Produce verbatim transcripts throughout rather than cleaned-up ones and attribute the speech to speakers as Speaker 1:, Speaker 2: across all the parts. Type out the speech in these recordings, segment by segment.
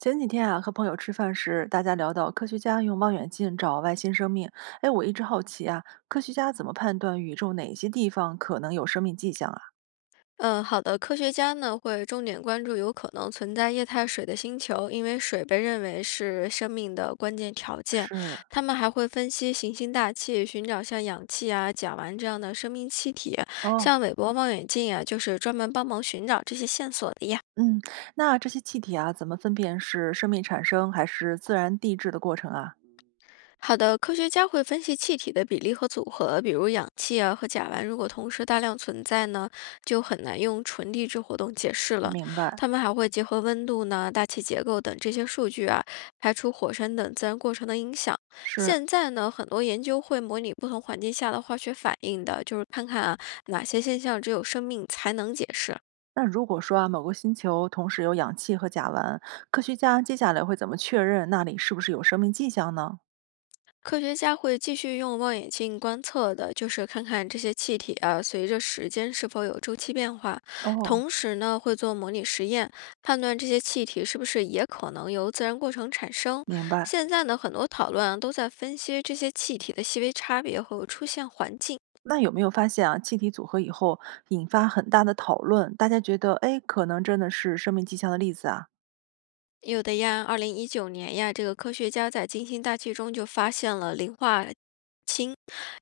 Speaker 1: 前几天啊，和朋友吃饭时，大家聊到科学家用望远镜找外星生命。哎，我一直好奇啊，科学家怎么判断宇宙哪些地方可能有生命迹象啊？
Speaker 2: 嗯，好的。科学家呢会重点关注有可能存在液态水的星球，因为水被认为是生命的关键条件。
Speaker 1: 是，
Speaker 2: 他们还会分析行星大气，寻找像氧气啊、甲烷这样的生命气体。
Speaker 1: 哦，
Speaker 2: 像韦伯望远镜啊，就是专门帮忙寻找这些线索的呀。
Speaker 1: 嗯，那这些气体啊，怎么分辨是生命产生还是自然地质的过程啊？
Speaker 2: 好的，科学家会分析气体的比例和组合，比如氧气啊和甲烷，如果同时大量存在呢，就很难用纯地质活动解释了。
Speaker 1: 明白，
Speaker 2: 他们还会结合温度呢、大气结构等这些数据啊，排除火山等自然过程的影响。
Speaker 1: 是。
Speaker 2: 现在呢，很多研究会模拟不同环境下的化学反应的，就是看看啊哪些现象只有生命才能解释。
Speaker 1: 那如果说啊，某个星球同时有氧气和甲烷，科学家接下来会怎么确认那里是不是有生命迹象呢？
Speaker 2: 科学家会继续用望远镜观测的，就是看看这些气体啊，随着时间是否有周期变化。
Speaker 1: 哦，
Speaker 2: 同时呢，会做模拟实验，判断这些气体是不是也可能由自然过程产生。
Speaker 1: 明白。
Speaker 2: 现在呢，很多讨论啊都在分析这些气体的细微差别和出现环境。
Speaker 1: 那有没有发现啊，气体组合以后引发很大的讨论，大家觉得，哎，可能真的是生命迹象的例子啊？
Speaker 2: 有的呀，二零一九年呀，这个科学家在金星大气中就发现了磷化氢，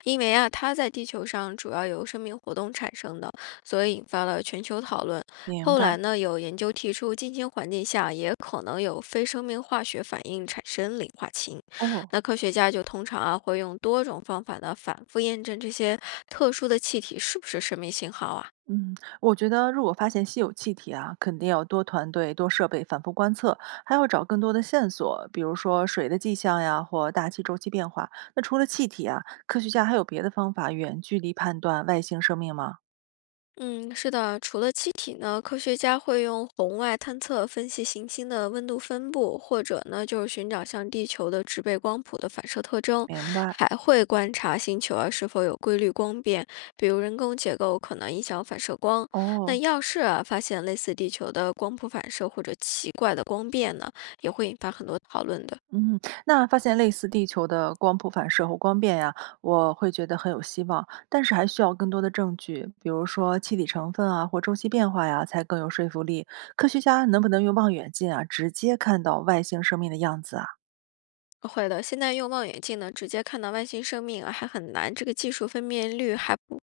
Speaker 2: 因为啊，它在地球上主要由生命活动产生的，所以引发了全球讨论。
Speaker 1: 明
Speaker 2: 后
Speaker 1: 白
Speaker 2: 来呢，有研究提出，金星环境下也可能有非生命化学反应产生磷化氢。
Speaker 1: 哦，
Speaker 2: 那科学家就通常啊，会用多种方法呢，反复验证这些特殊的气体是不是生命信号啊。
Speaker 1: 嗯，我觉得如果发现稀有气体啊，肯定要多团队、多设备反复观测，还要找更多的线索，比如说水的迹象呀，或大气周期变化。那除了气体啊，科学家还有别的方法远距离判断外星生命吗？
Speaker 2: 嗯，是的，除了气体呢，科学家会用红外探测分析行星的温度分布，或者呢就是寻找像地球的植被光谱的反射特征，
Speaker 1: 明白
Speaker 2: 还会观察星球啊是否有规律光变，比如人工结构可能影响反射光。那
Speaker 1: 哦。
Speaker 2: 要是啊发现类似地球的光谱反射或者奇怪的光变呢，也会引发很多讨论的。
Speaker 1: 嗯，那发现类似地球的光谱反射和光变呀，我会觉得很有希望，但是还需要更多的证据，比如说气体成分啊或周期变化呀，才更有说服力。科学家能不能用望远镜啊直接看到外星生命的样子啊？
Speaker 2: 会的，现在用望远镜呢，直接看到外星生命啊，还很难，这个技术分辨率还不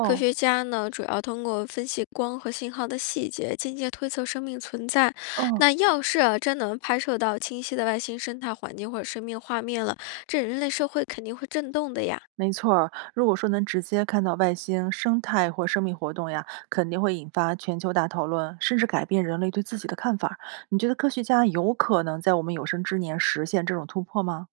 Speaker 2: 科学家呢，主要通过分析光和信号的细节，间接推测生命存在。
Speaker 1: 哦，
Speaker 2: 那要是啊，真能拍摄到清晰的外星生态环境或者生命画面了，这人类社会肯定会震动的呀。
Speaker 1: 没错儿。如果说能直接看到外星生态或生命活动呀，肯定会引发全球大讨论，甚至改变人类对自己的看法儿你觉得科学家有可能在我们有生之年实现这种突破吗？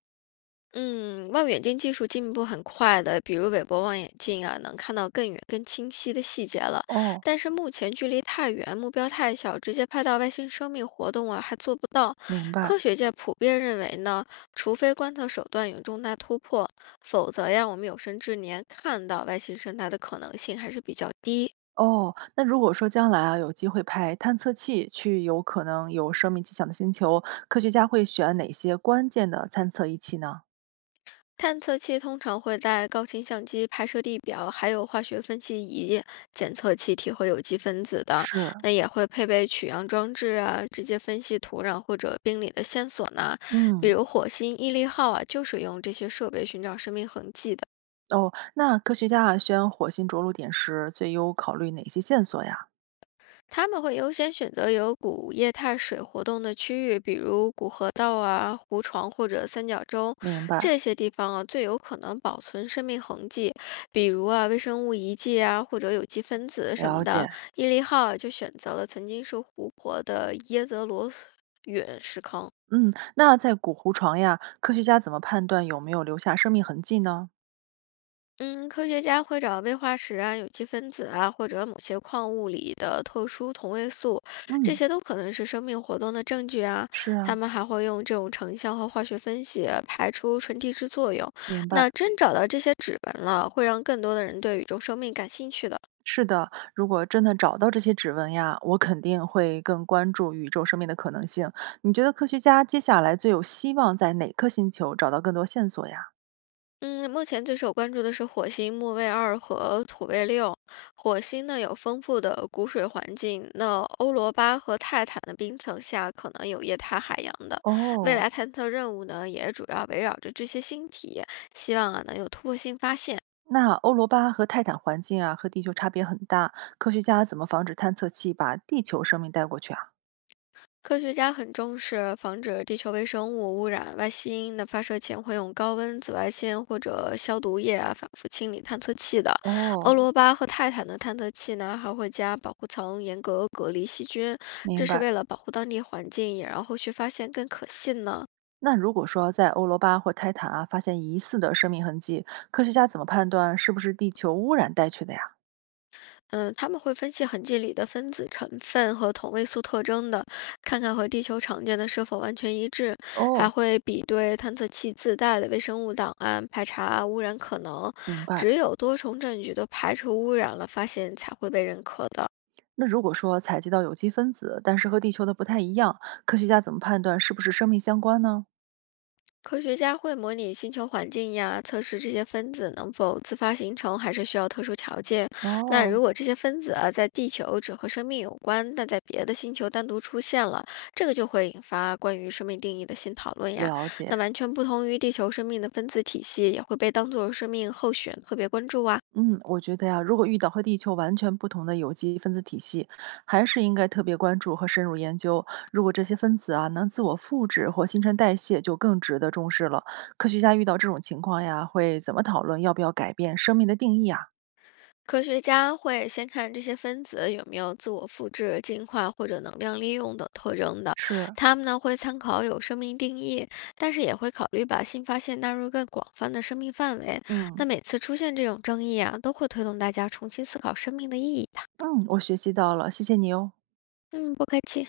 Speaker 2: 嗯，望远镜技术进步很快的，比如韦伯望远镜啊，能看到更远、更清晰的细节了。
Speaker 1: 哦，
Speaker 2: 但是目前距离太远，目标太小，直接拍到外星生命活动啊，还做不到。
Speaker 1: 明白。
Speaker 2: 科学界普遍认为呢，除非观测手段有重大突破，否则呀，我们有生之年看到外星生态的可能性还是比较低。
Speaker 1: 哦，那如果说将来啊有机会派探测器去有可能有生命迹象的星球，科学家会选哪些关键的探测仪器呢？
Speaker 2: 探测器通常会带高清相机拍摄地表，还有化学分析仪检测气体和有机分子的。
Speaker 1: 是，
Speaker 2: 那也会配备取样装置啊，直接分析土壤或者冰里的线索呢。比
Speaker 1: 嗯，
Speaker 2: 如火星毅力号啊，就是用这些设备寻找生命痕迹的。
Speaker 1: 哦，那科学家啊选火星着陆点时，最优考虑哪些线索呀？
Speaker 2: 他们会优先选择有古液态水活动的区域，比如古河道啊、湖床或者三角洲
Speaker 1: 明白，
Speaker 2: 这些地方啊，最有可能保存生命痕迹，比如啊微生物遗迹啊，或者有机分子什
Speaker 1: 了
Speaker 2: 么的。
Speaker 1: 解。
Speaker 2: 毅力号啊就选择了曾经是湖泊的耶泽罗陨石坑。
Speaker 1: 嗯，那在古湖床呀，科学家怎么判断有没有留下生命痕迹呢？
Speaker 2: 嗯，科学家会找微化石啊、有机分子啊，或者某些矿物里的特殊同位素，这
Speaker 1: 嗯，
Speaker 2: 些都可能是生命活动的证据啊。
Speaker 1: 是
Speaker 2: 他
Speaker 1: 啊，
Speaker 2: 们还会用这种成像和化学分析排除纯地质作用。
Speaker 1: 明
Speaker 2: 那
Speaker 1: 白。
Speaker 2: 真找到这些指纹了，会让更多的人对宇宙生命感兴趣的。
Speaker 1: 是的，如果真的找到这些指纹呀，我肯定会更关注宇宙生命的可能性。你觉得科学家接下来最有希望在哪颗星球找到更多线索呀？
Speaker 2: 嗯，目前最受关注的是火星木卫二和土卫六。火星呢有丰富的谷水环境，那欧罗巴和泰坦的冰层下可能有液态海洋的。未
Speaker 1: 哦，
Speaker 2: 来探测任务呢也主要围绕着这些星体，希望啊能有突破性发现。
Speaker 1: 那欧罗巴和泰坦环境啊，和地球差别很大，科学家怎么防止探测器把地球生命带过去啊？
Speaker 2: 科学家很重视防止地球微生物污染。外星那发射前会用高温紫外线或者消毒液啊反复清理探测器的。
Speaker 1: 哦，
Speaker 2: 欧罗哦巴和泰坦的探测器呢还会加保护层，严格隔离细菌，这
Speaker 1: 明
Speaker 2: 是
Speaker 1: 白。
Speaker 2: 为了保护当地环境，也让后续发现更可信呢。
Speaker 1: 那如果说在欧罗巴或泰坦啊发现疑似的生命痕迹，科学家怎么判断是不是地球污染带去的呀？
Speaker 2: 嗯，他们会分析痕迹里的分子成分和同位素特征的，看看和地球常见的是否完全一致，还
Speaker 1: 哦，
Speaker 2: 会比对探测器自带的微生物档案，排查污染可能。
Speaker 1: 明
Speaker 2: 只
Speaker 1: 白。
Speaker 2: 有多重证据都排除污染了，发现才会被认可的。
Speaker 1: 那如果说采集到有机分子，但是和地球的不太一样，科学家怎么判断是不是生命相关呢？
Speaker 2: 科学家会模拟星球环境呀，测试这些分子能否自发形成，还是需要特殊条件。那
Speaker 1: 哦，
Speaker 2: 如果这些分子啊在地球只和生命有关，但在别的星球单独出现了，这个就会引发关于生命定义的新讨论呀。
Speaker 1: 了解，
Speaker 2: 那完全不同于地球生命的分子体系，也会被当作生命候选特别关注啊。
Speaker 1: 嗯，我觉得呀，如果遇到和地球完全不同的有机分子体系，还是应该特别关注和深入研究。如果这些分子啊能自我复制或新陈代谢，就更值得重视了。科学家遇到这种情况呀，会怎么讨论要不要改变生命的定义啊？
Speaker 2: 科学家会先看这些分子有没有自我复制、进化或者能量利用等特征的。
Speaker 1: 是，
Speaker 2: 他们呢会参考有生命定义，但是也会考虑把新发现纳入更广泛的生命范围。
Speaker 1: 嗯
Speaker 2: 那每次出现这种争议啊，都会推动大家重新思考生命的意义的。
Speaker 1: 嗯，我学习到了，谢谢你哦。
Speaker 2: 嗯，不客气。